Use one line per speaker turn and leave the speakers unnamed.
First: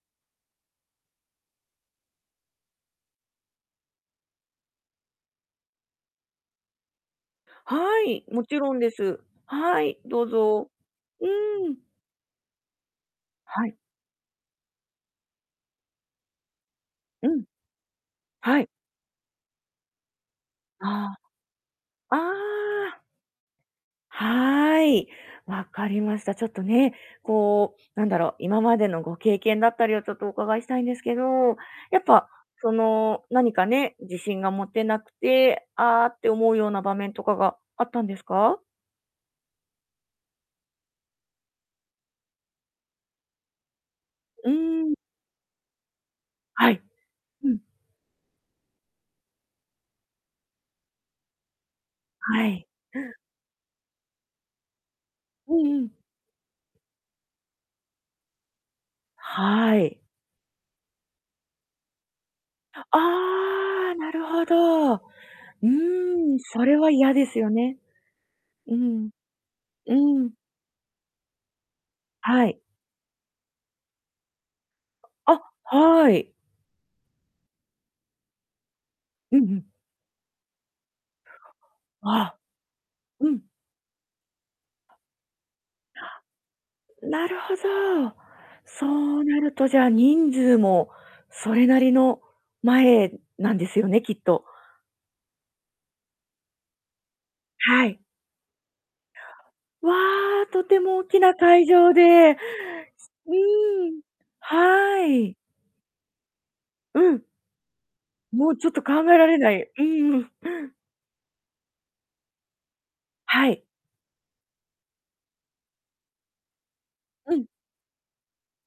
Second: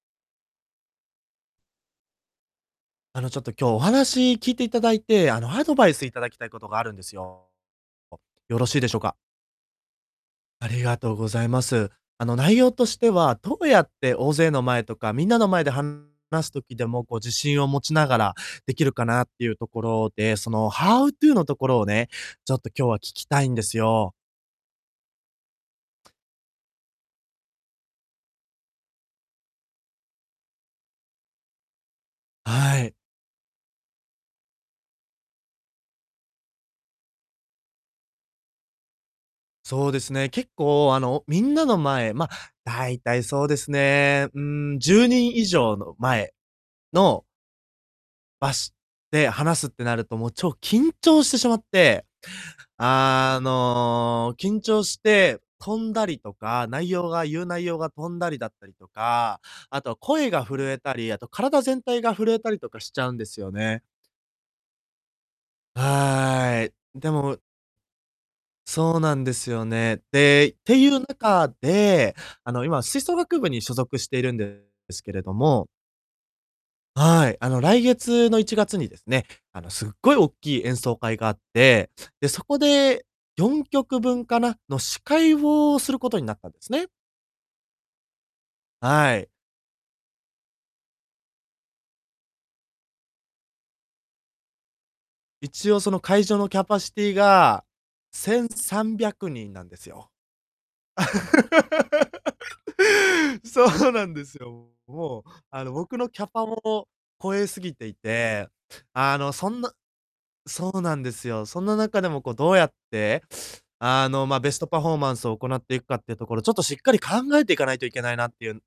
あの、ちょっと今日お話聞いていただいて、あの、アドバイスいただきたいことがあるんですよ。
はい、もち
よろ
ろ
し
ん
いで
で
しょうか？
す。はい、どう
あ
ぞ。
りがとう
う
ございま
ん。
す。あの、内容としては、ど
は
う
い。
やって大勢の前とか、みんなの前で話す時でも、こう
う
自
ん。
信を持ちながら、
はい。
出来るかなっていうところで、そのハ
あ
ウトゥのところをね、
あ。あ
ちょっと今日は聞
あ。
きたいんですよ。
はい。分かりました。ちょっとね、こう、なんだろう、今までのご経験だったりをちょっとお伺いしたいんですけど、やっぱ、そ
はい。
の何かね、自信が持てなくて、ああって思うような場面とかがあったんですか？
そうですね、結構、あの、おみんなの前ま、大体そうですね、う
うー
ん、
ん。
10人以上の前
はい。
の
うん。
ばしって話すってなると、もう超緊張してしまって、
はい。
あの、緊張して、
うん
飛
うん。
んだりとか内容が、言う内容が飛んだりだったりとか、
は
あとは
い。
声が震えたり、あと体全体が震えたりとかし
あ
ちゃうんですよね。
あ。なるほど。うーん、そ
はい、
れは
で
嫌です
も
よね。う
そう
ん、
なんですよ
う
ね。
ん。
で、っていう中で、
は
あ
い。
の、今吹奏楽部に所属しているんですけれど
あ、
も
はい。
はい。あの、来月の1月にですね、
うんう
あの、
ん。
すっごい大きい演奏会があって、
あ
で、
あ。
そこで
うん。
4曲分かなの司会をすることになったんですね。
なるほど。そ
は
う
い。
なると、じゃ、人数も、それなりの前なんですよね、きっと。
一応その会場のキャパシティが、
はい。
1,300人なんです
わ
よ。
あ、とても大きな会場 で。う
そう
ん、
なんですよ。
は
もう、
い。
あの、僕のキャパもを
うん。
超えすぎていて、
もうちょっと考え
あ
ら
の、
れ
そ
な
ん
い、
な
うんうん。
そうなんですよ。そんな中でも、こうどうやって、
はい。
あの、ま、ベストパフォーマンスを行っていくかっていうところ、ちょっとしっかり考
う
え
ん。
ていかないといけないなっていう